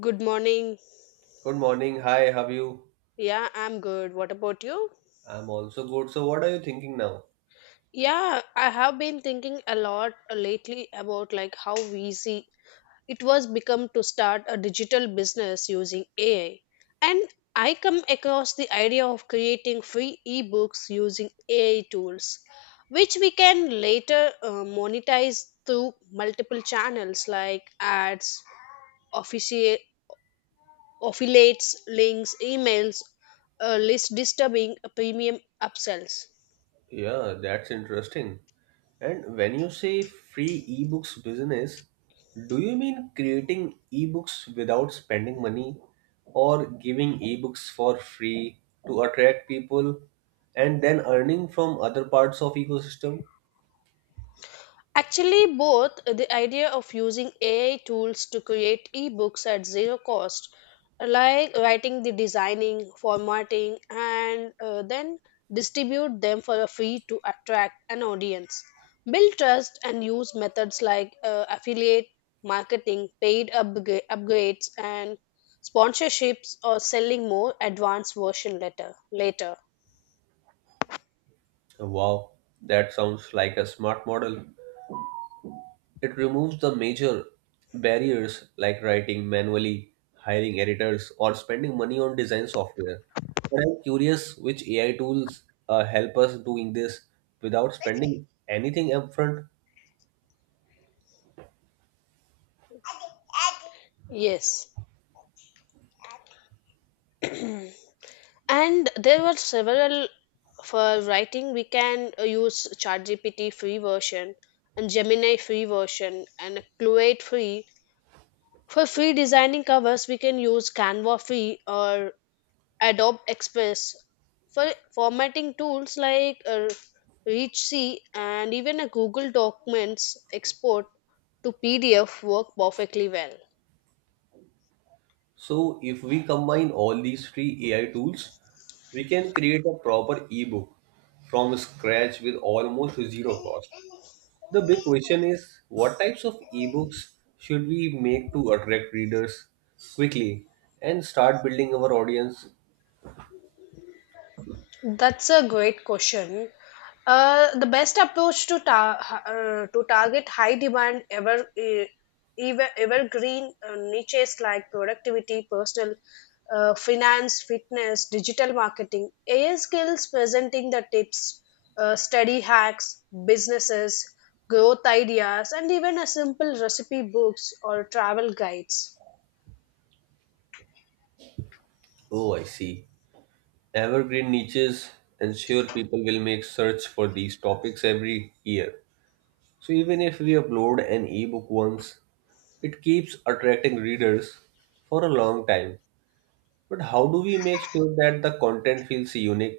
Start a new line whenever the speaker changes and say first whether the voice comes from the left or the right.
left: Good morning.
right: Good morning. Hi, how are you?
left: Yeah, I'm good. What about you?
right: I'm also good. So, what are you thinking now?
left: Yeah, I have been thinking a lot lately about like how easy it was become to start a digital business using AI. And I come across the idea of creating free ebooks using AI tools, which we can later monetize through multiple channels like ads, official affiliates, links, emails, list disturbing, premium upsells.
right: Yeah, that's interesting. And when you say free ebooks business, do you mean creating ebooks without spending money or giving ebooks for free to attract people and then earning from other parts of ecosystem?
left: Actually, both the idea of using AI tools to create ebooks at zero cost, like writing the designing, formatting, and then distribute them for a fee to attract an audience. Build trust and use methods like affiliate marketing, paid upgrades, and sponsorships, or selling more advanced version later. Later,
right: Wow, that sounds like a smart model. It removes the major barriers like writing manually, hiring editors, or spending money on design software. But I'm curious which AI tools help us doing this without spending anything upfront.
left: yes. And there were several. For writing we can use ChatGPT free version and Gemini free version and Cloate free. For free designing covers we can use Canva free or Adobe Express. For formatting tools like ReachC and even a Google Documents export to PDF work perfectly well.
right: So if we combine all these three AI tools, we can create a proper ebook from scratch with almost zero cost. The big question is what types of ebooks should we make to attract readers quickly and start building our audience?
left: That's a great question. The best approach to to target high demand ever evergreen niches like productivity, personal finance, fitness, digital marketing, AI skills, presenting the tips, study hacks, businesses, growth ideas, and even a simple recipe books or travel guides.
right: Oh, I see. Evergreen niches ensure people will make search for these topics every year. So even if we upload an ebook once, it keeps attracting readers for a long time. But how do we make sure that the content feels unique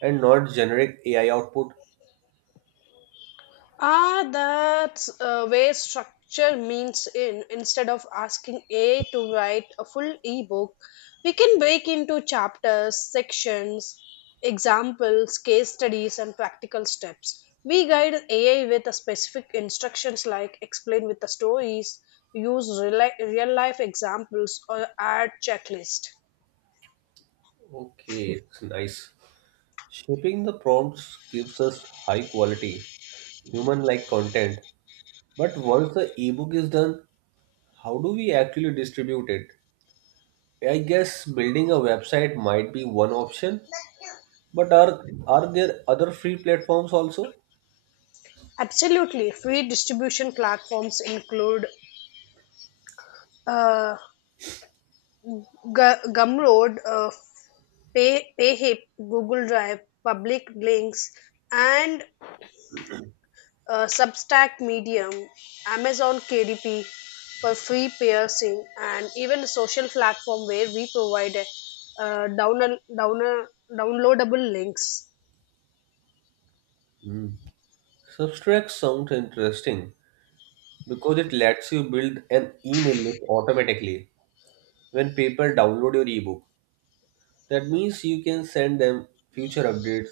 right: and not generic AI output?
left: Ah, that's where structure means in. Instead of asking AI to write a full ebook, we can break into chapters, sections, examples, case studies, and practical steps. We guide AI with a specific instructions like explain with the stories, use real life examples, or add checklist.
right: Okay, it's nice. Shaping the prompts gives us high quality, human like content. But once the ebook is done, how do we actually distribute it? I guess building a website might be one option, but are there other free platforms also?
left: Absolutely, free distribution platforms include uh, Gumroad, PayHip, Google Drive, public links, and Substack Medium, Amazon KDP for free piercing, and even a social platform where we provide uh, down, down, downloadable links.
right: Hmm. Substract sounds interesting because it lets you build an email list automatically when people download your ebook. That means you can send them future updates,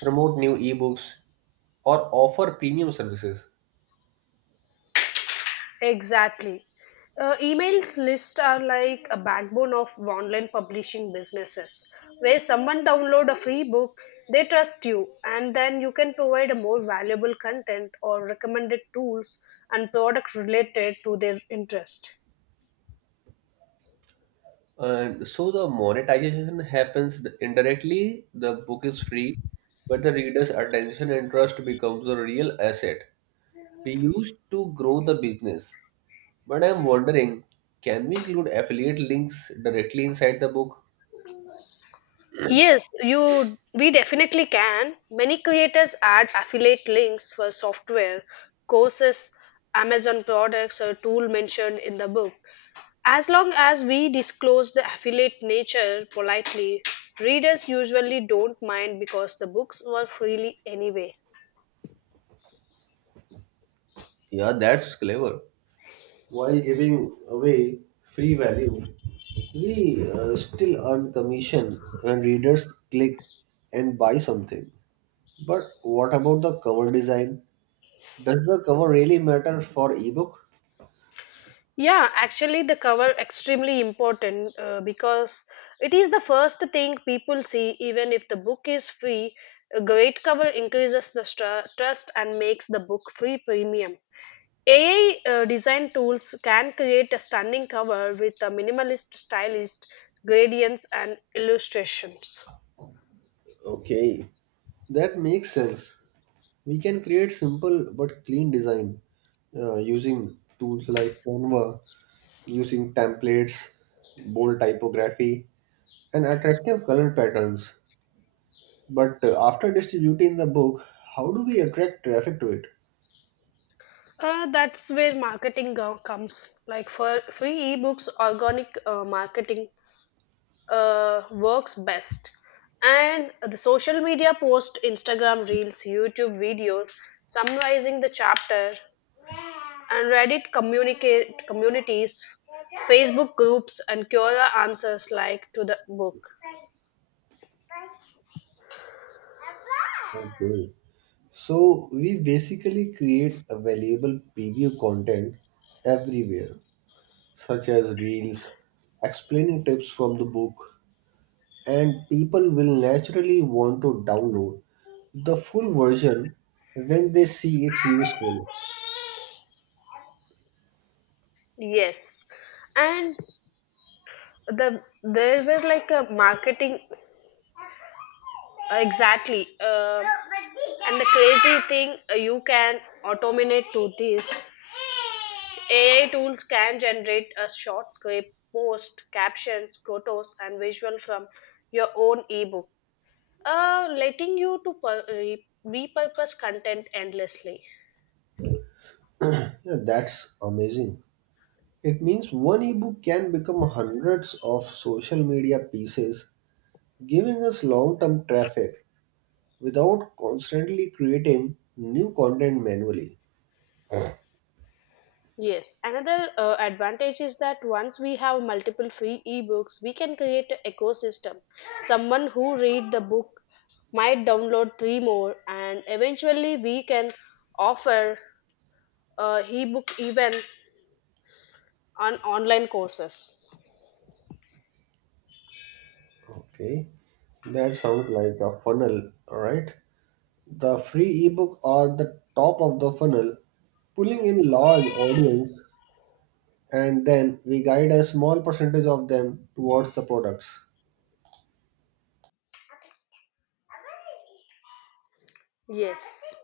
right: promote new ebooks, or offer premium services.
left: Exactly. Emails lists are like a backbone of online publishing businesses where someone download a free book, they trust you and then you can provide a more valuable content or recommended tools and product related to their interest.
right: And so the monetization happens indirectly, the book is free, but the reader's attention and trust becomes a real asset. We use to grow the business, but I'm wondering, can we include affiliate links directly inside the book?
left: Yes, you we definitely can. Many creators add affiliate links for software, courses, Amazon products or tool mentioned in the book. As long as we disclose the affiliate nature politely, readers usually don't mind because the books were freely anyway.
right: Yeah, that's clever. While giving away free value, we still earn commission when readers click and buy something. But what about the cover design? Does the cover really matter for ebook?
left: Yeah, actually, the cover extremely important because it is the first thing people see, even if the book is free. A great cover increases the trust and makes the book free premium. AI design tools can create a stunning cover with a minimalist, stylist gradients and illustrations.
right: Okay. That makes sense. We can create simple but clean design using tools like Canva, using templates, bold typography, and attractive color patterns. But after distributing the book, how do we attract traffic to it?
left: That's where marketing comes. Like for free ebooks, organic marketing works best. And the social media post, Instagram reels, YouTube videos summarizing the chapter, and Reddit communicate communities, Facebook groups, and Quora answers like to the book.
right: Okay. So we basically create a valuable preview content everywhere, such as reels, explaining tips from the book, and people will naturally want to download the full version when they see it's useful.
left: Yes, and there were like a marketing exactly. And the crazy thing you can automate to this. AI tools can generate a short script, post, captions, photos, and visual from your own ebook, letting you to repurpose content endlessly.
right: Yeah, that's amazing. It means one ebook can become hundreds of social media pieces, giving us long term traffic without constantly creating new content manually.
left: Yes, another advantage is that once we have multiple free ebooks, we can create an ecosystem. Someone who read the book might download three more and eventually we can offer ebook even on online courses.
right: Okay, that sounds like a funnel, right? The free ebook are the top of the funnel, pulling in large audience, and then we guide a small percentage of them towards the products.
left: Yes,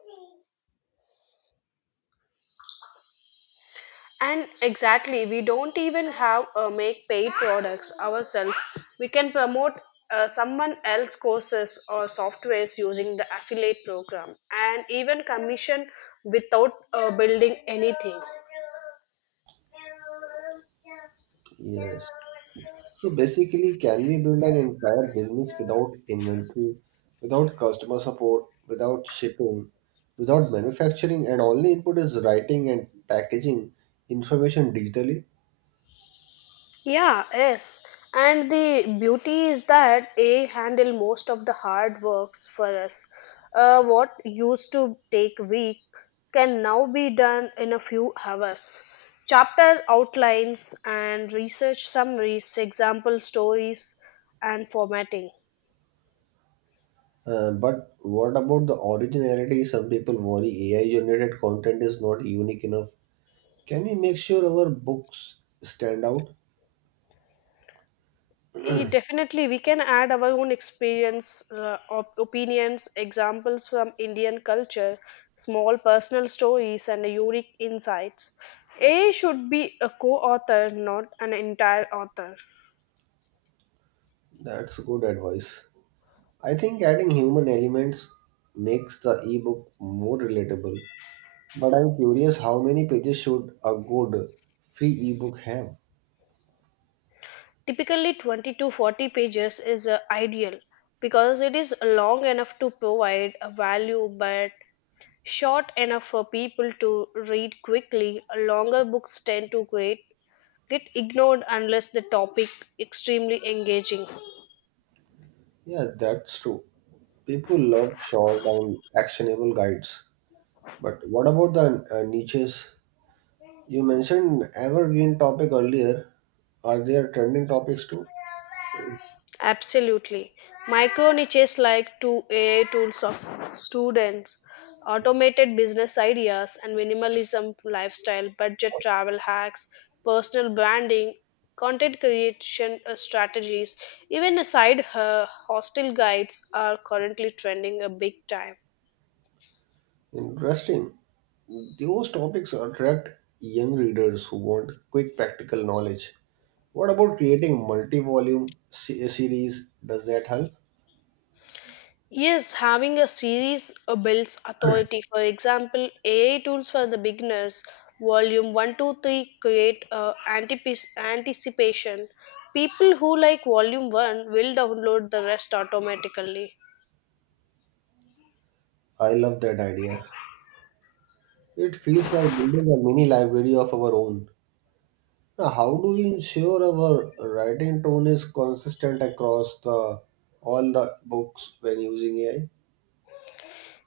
left: and exactly we don't even have make paid products ourselves. We can promote someone else courses or softwares using the affiliate program and even commission without building anything.
right: Yes. So basically, can we build an entire business without inventory, without customer support, without shipping, without manufacturing, and only input is writing and packaging information digitally?
left: Yeah, yes. And the beauty is that AI handle most of the hard works for us. What used to take week can now be done in a few hours. Chapter outlines and research summaries, example stories, and formatting.
right: But what about the originality? Some people worry AI generated content is not unique enough. Can we make sure our books stand out?
left: Definitely, we can add our own experience, opinions, examples from Indian culture, small personal stories, and unique insights. A I should be a co author, not an entire author.
right: That's good advice. I think adding human elements makes the ebook more relatable. But I'm curious, how many pages should a good free ebook have?
left: Typically, 20 to 40 pages is ideal because it is long enough to provide a value but short enough for people to read quickly. Longer books tend to create get ignored unless the topic extremely engaging.
right: Yeah, that's true. People love short and actionable guides. But what about the niches? You mentioned evergreen topic earlier. Are there trending topics too?
left: Absolutely, micro niches like to ai tools of students, automated business ideas and minimalism lifestyle, budget travel hacks, personal branding, content creation strategies, even aside her hostel guides are currently trending a big time.
right: Interesting. Those topics attract young readers who want quick practical knowledge. What about creating multi-volume series? Does that help?
left: Yes, having a series builds authority. For example, AI tools for the beginners, volume one, two, three create anticipation. People who like volume 1 will download the rest automatically.
right: I love that idea. It feels like building a mini library of our own. Now, how do we ensure our writing tone is consistent across the all the books when using AI?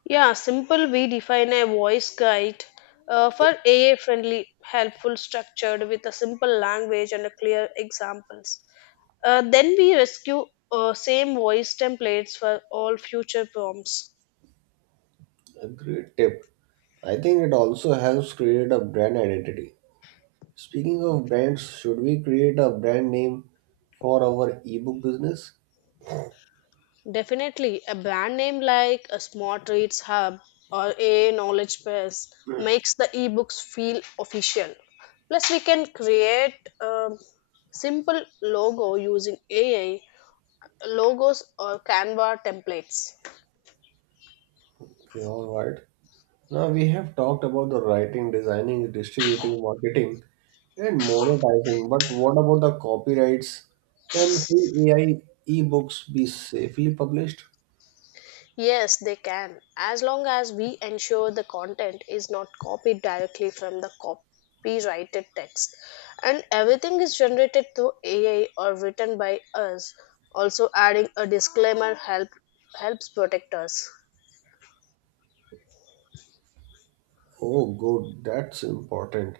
left: Yeah, simple, we define a voice guide for AI friendly, helpful, structured with a simple language and a clear examples. Then we rescue same voice templates for all future prompts.
right: A great tip. I think it also helps create a brand identity. Speaking of brands, should we create a brand name for our ebook business?
left: Definitely, a brand name like a Smart Reads Hub or a Knowledge Base makes the ebooks feel official. Plus, we can create a simple logo using AI logos or Canva templates.
right: Okay, all right. Now we have talked about the writing, designing, distributing, marketing, and monetizing, but what about the copyrights? Can free AI ebooks be safely published?
left: Yes, they can, as long as we ensure the content is not copied directly from the copyrighted text and everything is generated through AI or written by us. Also, adding a disclaimer helps protect us.
right: Oh, good, that's important.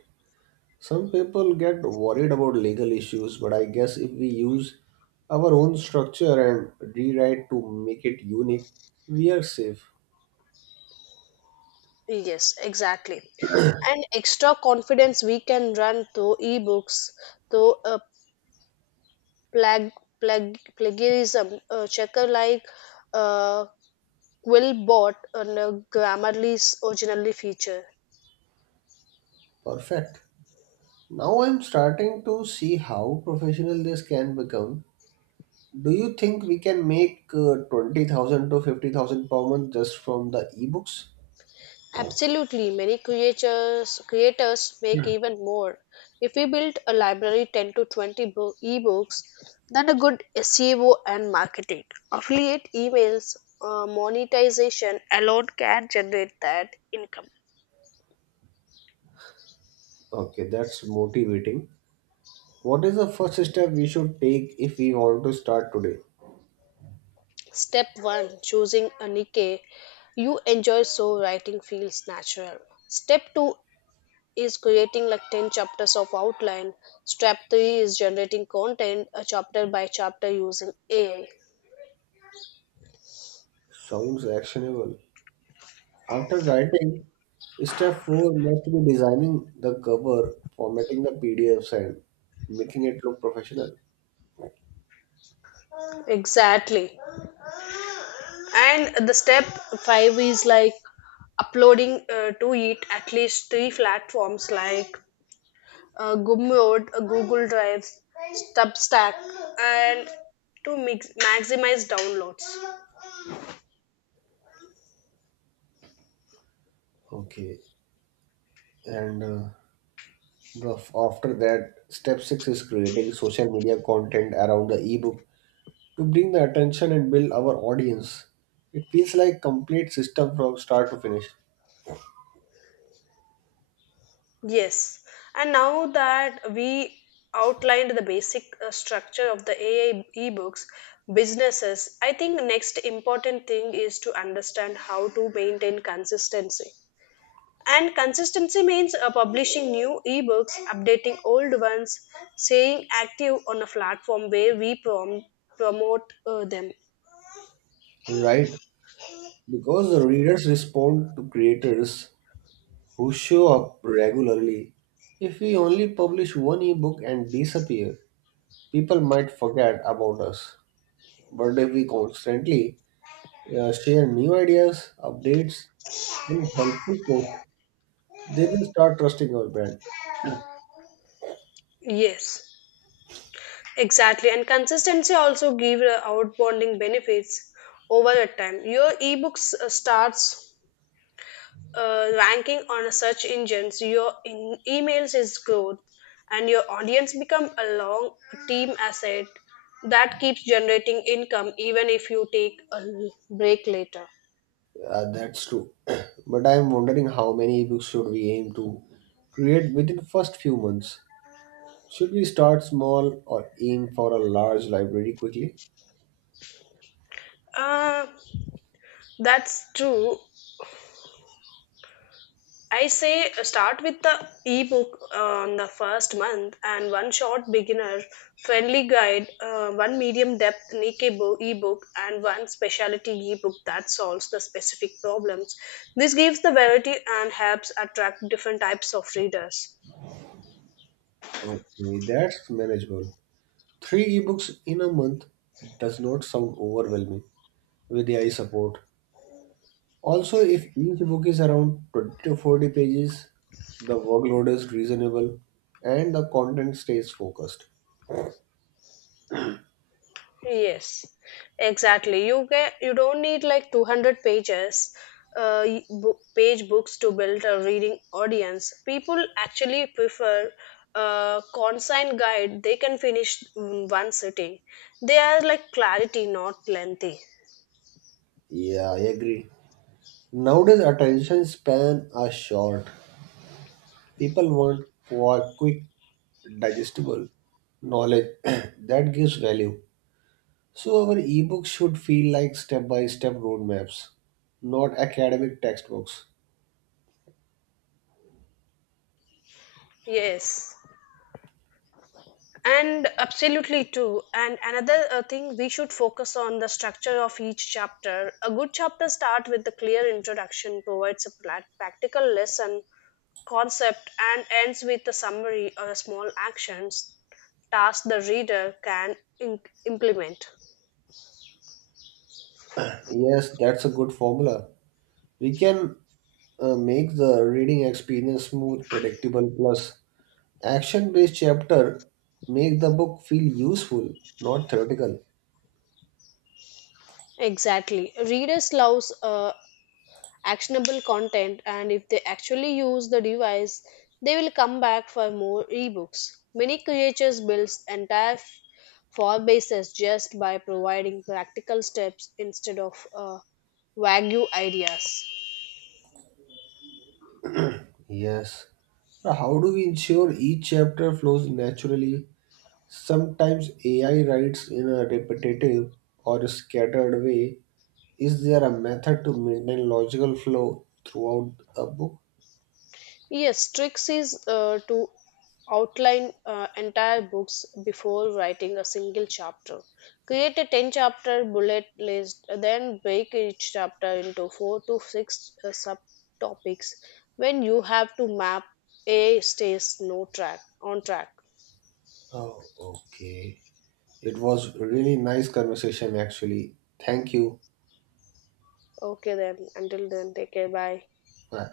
right: Some people get worried about legal issues, but I guess if we use our own structure and rewrite to make it unique, we are safe.
left: Yes, exactly. And extra confidence we can run through ebooks, through a plag, plagiarism checker like uh. Will bot on Grammarly's originally feature.
right: Perfect. Now I'm starting to see how professional this can become. Do you think we can make 20,000 to 50,000 per month just from the ebooks?
left: Absolutely, many creators make even more. If we build a library 10 to 20 ebooks, then a good SEO and marketing, affiliate emails, monetization alone can generate that income.
right: Okay, that's motivating. What is the first step we should take if we want to start today?
left: Step 1, choosing a niche you enjoy so writing feels natural. Step 2 is creating like 10 chapters of outline. Step 3 is generating content chapter by chapter using AI.
right: Sounds actionable. After writing, step 4 must be designing the cover, formatting the PDFs, and making it look professional.
left: Exactly. And the step 5 is like uploading to it at least three platforms like Gumroad, Google Drive, Substack, and maximize downloads.
right: Okay, and after that, step 6 is creating social media content around the ebook to bring the attention and build our audience. It feels like complete system from start to finish,
left: Yes, and now that we outlined the basic structure of the AI ebooks businesses, I think next important thing is to understand how to maintain consistency. And consistency means publishing new ebooks, updating old ones, staying active on a platform where we promote them.
right: right? Because the readers respond to creators who show up regularly. If we only publish one ebook and disappear, people might forget about us. But if we constantly share new ideas, updates, and helpful posts, they will start trusting our brand.
left: Yes, exactly. And consistency also gives outbounding benefits over the time. Your ebooks starts ranking on a search engines, your emails is growth, and your audience become a long team asset that keeps generating income even if you take a break later.
right: That's true. But I'm wondering, how many ebooks should we aim to create within first few months? Should we start small or aim for a large library quickly?
left: uh, that's true. I say start with the ebook on the first month and one short beginner friendly guide, one medium depth niche ebook, and one specialty ebook that solves the specific problems. This gives the variety and helps attract different types of readers.
right: Okay, that's manageable. Three ebooks in a month does not sound overwhelming with AI support. Also, if each book is around 20 to 40 pages, the workload is reasonable and the content stays focused.
left: Yes, exactly. You don't need like 200 pages page books to build a reading audience. People actually prefer a consigned guide they can finish in one sitting. They are like clarity, not lengthy.
right: Yeah, I agree. Nowadays, attention span are short. People want quick, digestible knowledge that gives value. So our ebooks should feel like step-by-step roadmaps, not academic textbooks.
left: Yes, and absolutely too. And another thing we should focus on the structure of each chapter. A good chapter start with the clear introduction, provides a practical lesson concept, and ends with a summary or a small actions task the reader can implement.
right: Yes, that's a good formula. We can make the reading experience smooth, predictable, plus action-based chapter make the book feel useful, not theoretical.
left: Exactly, readers loves actionable content, and if they actually use the device they will come back for more ebooks. Many creators build entire file bases just by providing practical steps instead of vague ideas.
right: Yes. Now, how do we ensure each chapter flows naturally? Sometimes AI writes in a repetitive or scattered way. Is there a method to maintain logical flow throughout a book?
left: Yes, tricks is to outline entire books before writing a single chapter. Create a 10 chapter bullet list, then break each chapter into 4 to 6 subtopics when you have to map. A stays no track on track.
right: Oh, okay. It was really nice conversation actually. Thank you.
left: Okay then, until then take care, bye.
right: Bye.